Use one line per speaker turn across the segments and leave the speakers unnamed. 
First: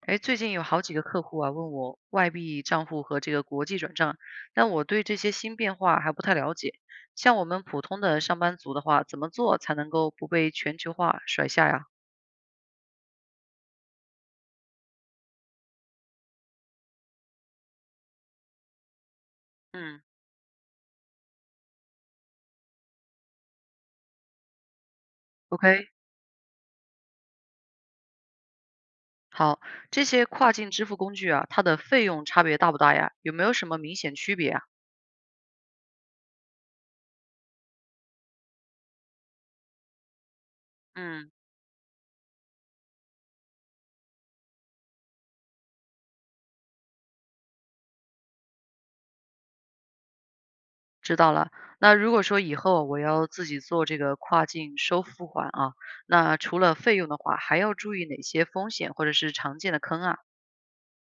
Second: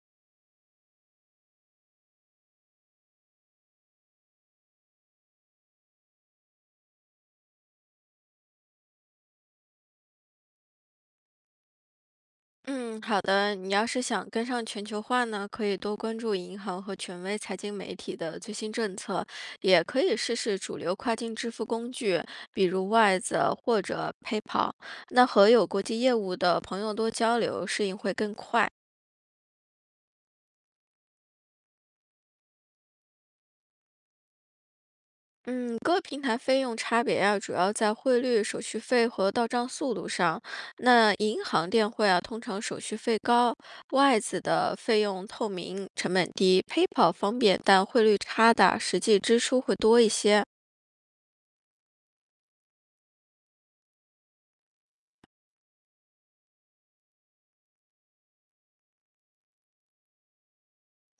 哎，最近有好几个客户啊问我外币账户和这个国际转账，但我对这些新变化还不太了解。像我们普通的上班族的话，怎么做才能够不被全球化甩下呀？
嗯，好的。你要是想跟上全球化呢，可以多关注银行和权威财经媒体的最新政策，也
嗯
可以试试主流跨境支付工具，比如 Wise 或者 PayPal。那和有国
，OK，
际业务的朋友多交流，适应会更快。
好，这些跨境支付工具啊，它的费用差别大不大呀？有没有什么明显区别啊？
嗯，各平台费用差别呀、主要在汇率、手续费和到账速度上。那
嗯，
银行电汇啊，通常手续费高，外资的费用透明、成本低，PayPal 方便，但汇率差大，实际支出会多一些。
知道了。那如果说以后我要自己做这个跨境收付款啊，那除了费用的话，还要注意哪些风险或者是常见的坑啊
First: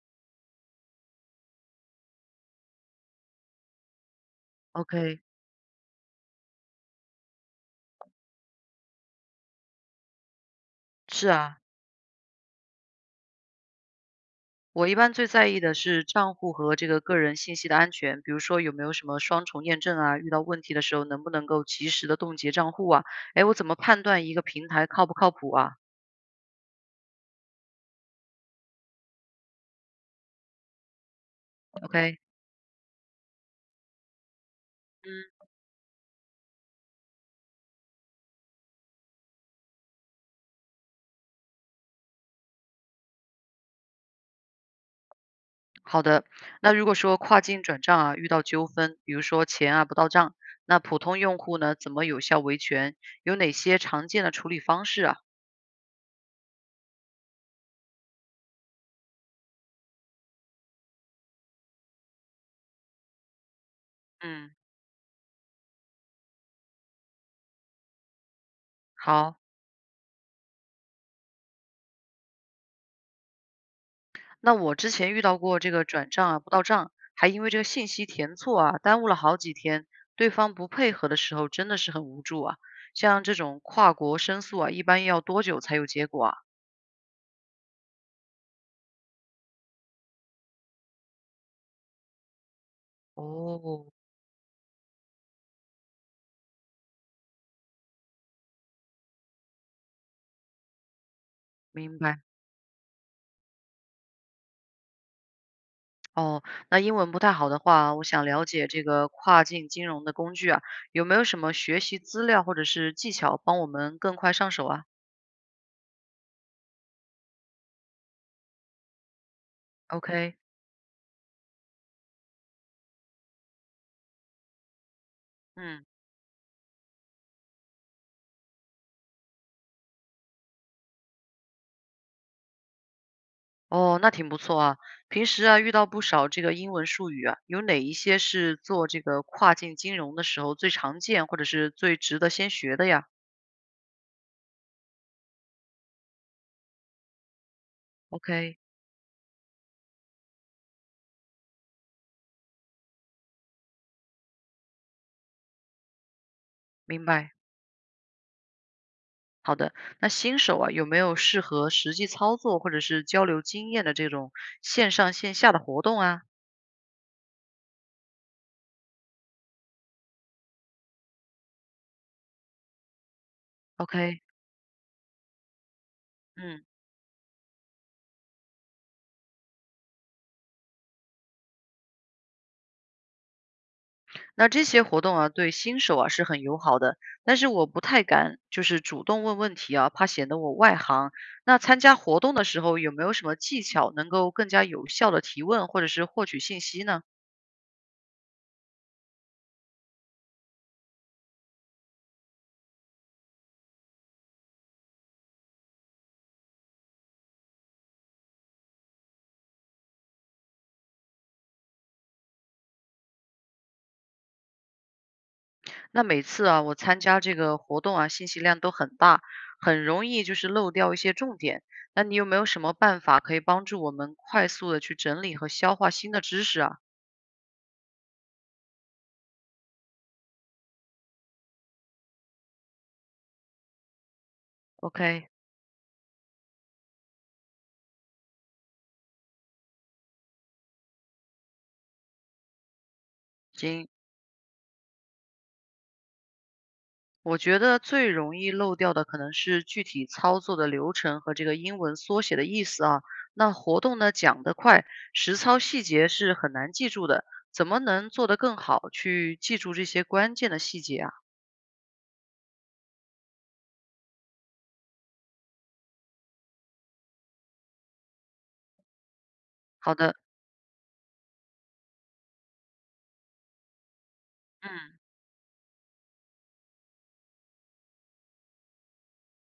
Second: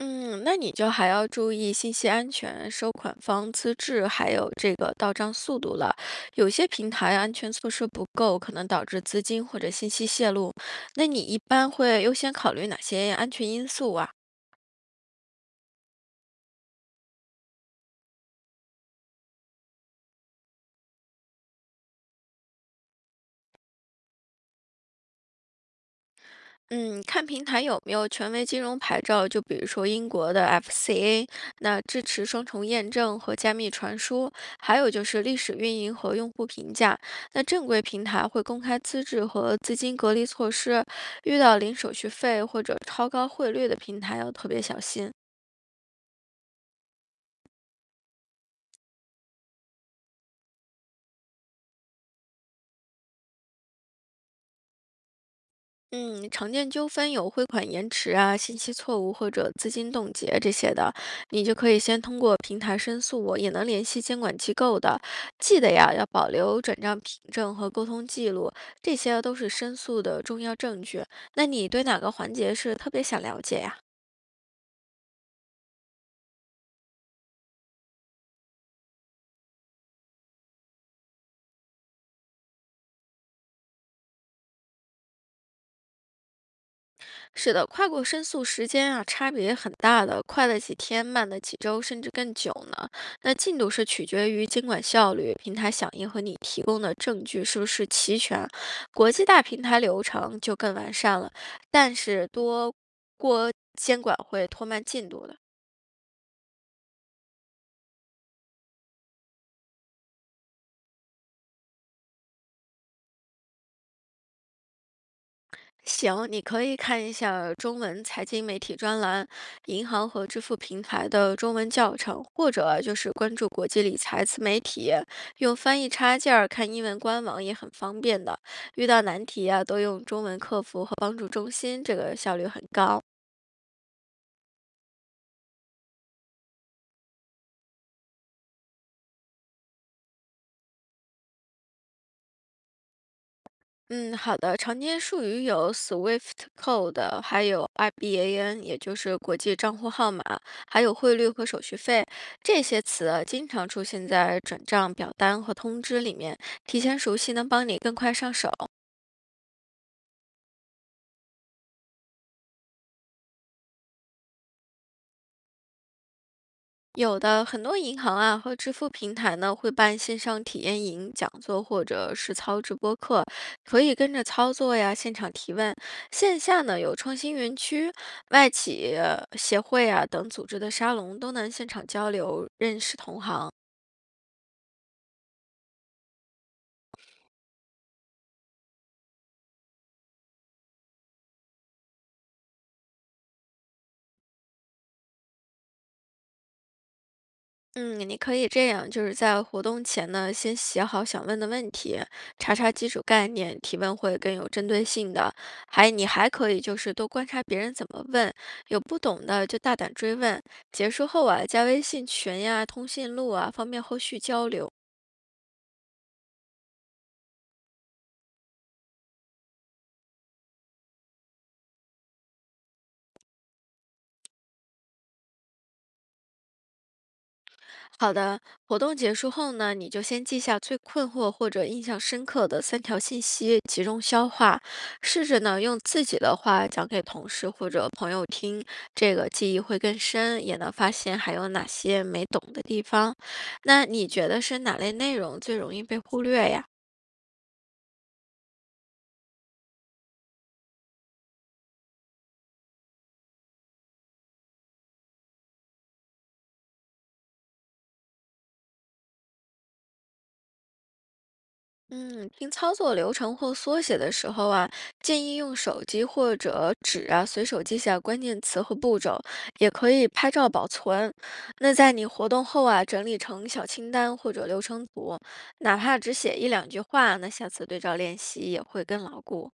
嗯，那你就还要注意信息安全、收款方资质，还有这个到
？OK，
账速度了。有些平台安全措施不够，可能导致资金或者信息泄露。那你
是
一
啊，
般会优先考虑哪些安全因素啊？
我一般最在意的是账户和这个个人信息的安全，比如说有没有什么双重验证啊，遇到问题的时候能不能够及时的冻结账户啊？哎，我怎么判断一个平台靠不靠谱啊
嗯，看平台有没有权威金融牌照，就比如说英国的 FCA，那支
？OK，
持双重验证和加密传输，还有就是历
嗯，
史运营和用户评价。那正规平台会公开资质和资金隔离措施，遇到零手续费或者超高汇率的平台要特别小心。
好的。那如果说跨境转账啊遇到纠纷，比如说钱啊不到账，那普通用户呢怎么有效维权？有哪些常见的处理方式啊？
嗯，常见纠纷有汇款延迟啊、信息错误或者资金冻结这些的，你就可以先通过平台申诉，我也能联系监管
嗯，
机构的。记得呀，要保留转账凭证和沟通记录，这些都
好。
是申诉的重要证据。那你对哪个环节是特别想了解呀？
那我之前遇到过这个转账啊，不到账，还因为这个信息填错啊，耽误了好几天。对方不配合的时候，真的是很无助啊。像这种跨国申诉啊，一般要多久才有结果啊？
是的，跨国申诉时间啊，差别很大的，快的几天，慢的几周，甚至更久呢。那进度是
哦，
取决于监管效率、平台响应和你提供的证据是不是齐全。国际大平台流程就更完善了，但
明白。
是多过监管会拖慢进度的。
哦，那英文不太好的话，我想了解这个跨境金融的工具啊，有没有什么学习资料或者是技巧帮我们更快上手啊
行，你可以看一下中文财经媒体专栏、银行和
？OK，
支付平台的中文教程，或者就是关注国际理财自媒体，用翻
嗯。
译插件儿看英文官网也很方便的。遇到难题啊，都用中文客服和帮助中心，这个效率很高。
哦，那挺不错啊。平时啊，遇到不少这个英文术语啊，有哪一些是做这个跨境金融的时候最常见，或者是最值得先学的呀
嗯，好的。常见术语有 SWIFT code，还有
？OK，
IBAN，也就是国际账户号码，还有汇率和手续费这些词啊经常出现在转账表单和通知里面。提前
明
熟悉
白。
能帮你更快上手。
好的，那新手啊，有没有适合实际操作或者是交流经验的这种线上线下的活动啊
有的很多银行啊和支付平台呢会办线上体验营、讲座或者实操直播课，可以跟
？OK，
着操作呀，现场提问。线下
嗯。
呢有创新园区、外企协会啊等组织的沙龙，都能现场交流、认识同行。
那这些活动啊，对新手啊是很友好的，但是我不太敢就是主动问问题啊，怕显得我外行。那参加活动的时候有没有什么技巧能够更加有效的提问或者是获取信息呢？
嗯，你可以这样，就是在活动前呢，先写好想问的问题，查查基础概念，提问会更有针对性的。还你还可以就是多观察别人怎么问，有不懂的就大胆追问。结束后啊，加微信群呀、通讯录啊，方便后续交流。
那每次啊，我参加这个活动啊，信息量都很大，很容易就是漏掉一些重点。那你有没有什么办法可以帮助我们快速的去整理和消化新的知识啊
好的，活动结束后呢，你就先记下最困惑或者印象深刻的3条信息，集中消化，试
？OK，
着呢用自己的话讲给同事或者朋友听，这个记忆会更深，也能发现还有哪些没懂的地方。那
行。
你觉得是哪类内容最容易被忽略呀？
我觉得最容易漏掉的可能是具体操作的流程和这个英文缩写的意思啊。那活动呢讲得快，实操细节是很难记住的。怎么能做得更好，去记住这些关键的细节啊？
嗯，听操作流程或缩写的时候啊，建议用手机或者纸啊，随手记下关键词和步骤，也可
好
以
的，
拍照保存。那在你活动后啊，整理成小清单或者流程
嗯，
图，哪怕只写一两句话，那下次对照练习也会更牢固。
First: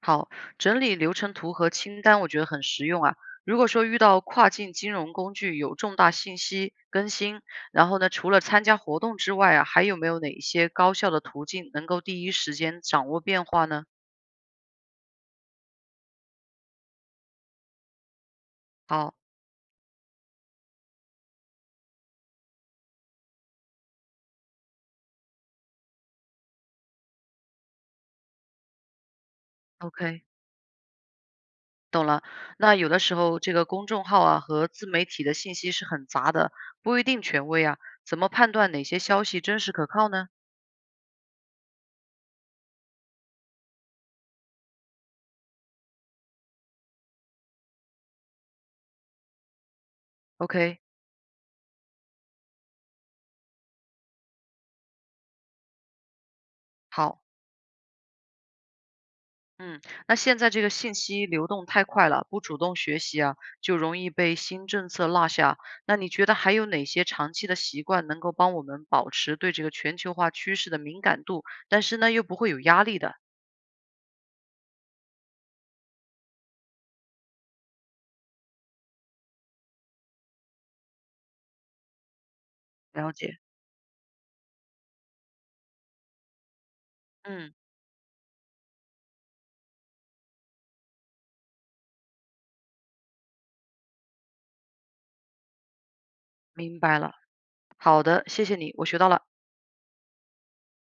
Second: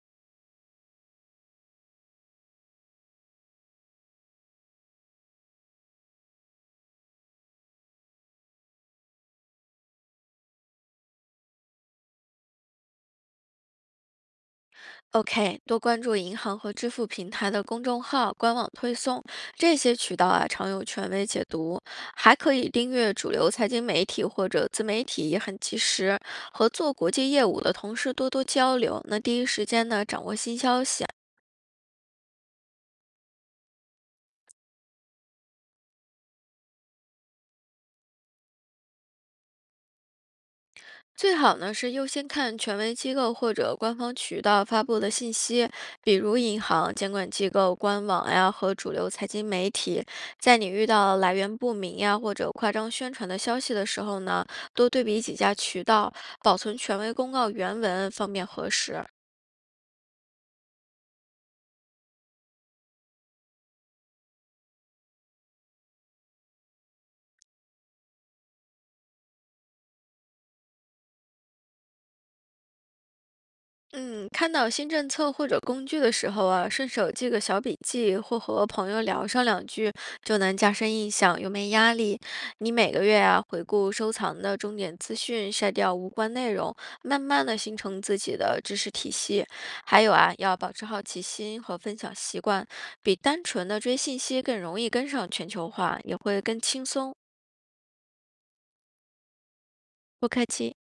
好，整理流程图和清单，我觉得很实用啊。如果说遇到跨境金融工具有重大信息更新，然后呢，除了参加活动之外啊，还有没有哪一些高效的途径能够第一时间掌握变化呢？
OK，多关注银行和支付平台的公众号、官网推
好。
送，这些渠道啊常有权威解读，还可以订阅主流财经媒体或者自媒体，也很及时。和做国际业务的同事多多交流，那第一时间呢掌
OK，
握新消息。
懂了。那有的时候这个公众号啊和自媒体的信息是很杂的，不一定权威啊，怎么判断哪些消息真实可靠呢
最好呢是优先看权威机构或者官方渠道发布的信息，比如银行、监管机构、官网呀和主流财经媒体。在你
？OK，
遇到来源不明呀或者夸张宣传的消息的时候呢，多对比几家渠道，保存权威
好，
公告原文，方便核实。
嗯，那现在这个信息流动太快了，不主动学习啊，就容易被新政策落下。那你觉得还有哪些长期的习惯能够帮我们保持对这个全球化趋势的敏感度，但是呢又不会有压力的？
嗯，看到新政策或者工具的时候啊，顺手记个小笔记，或和朋友聊上两句，就能加深印象，又没压力。你每个
了
月
解，
啊，回顾收藏的重点资讯，筛掉无关内容，慢慢
嗯，
的形成自己的知识体系。还有啊，要保持好奇心和分享习惯，比单纯的追信息更容易跟上全球化，也会更
明
轻
白了。
松，
好的，谢谢你，我学到了。
不客气。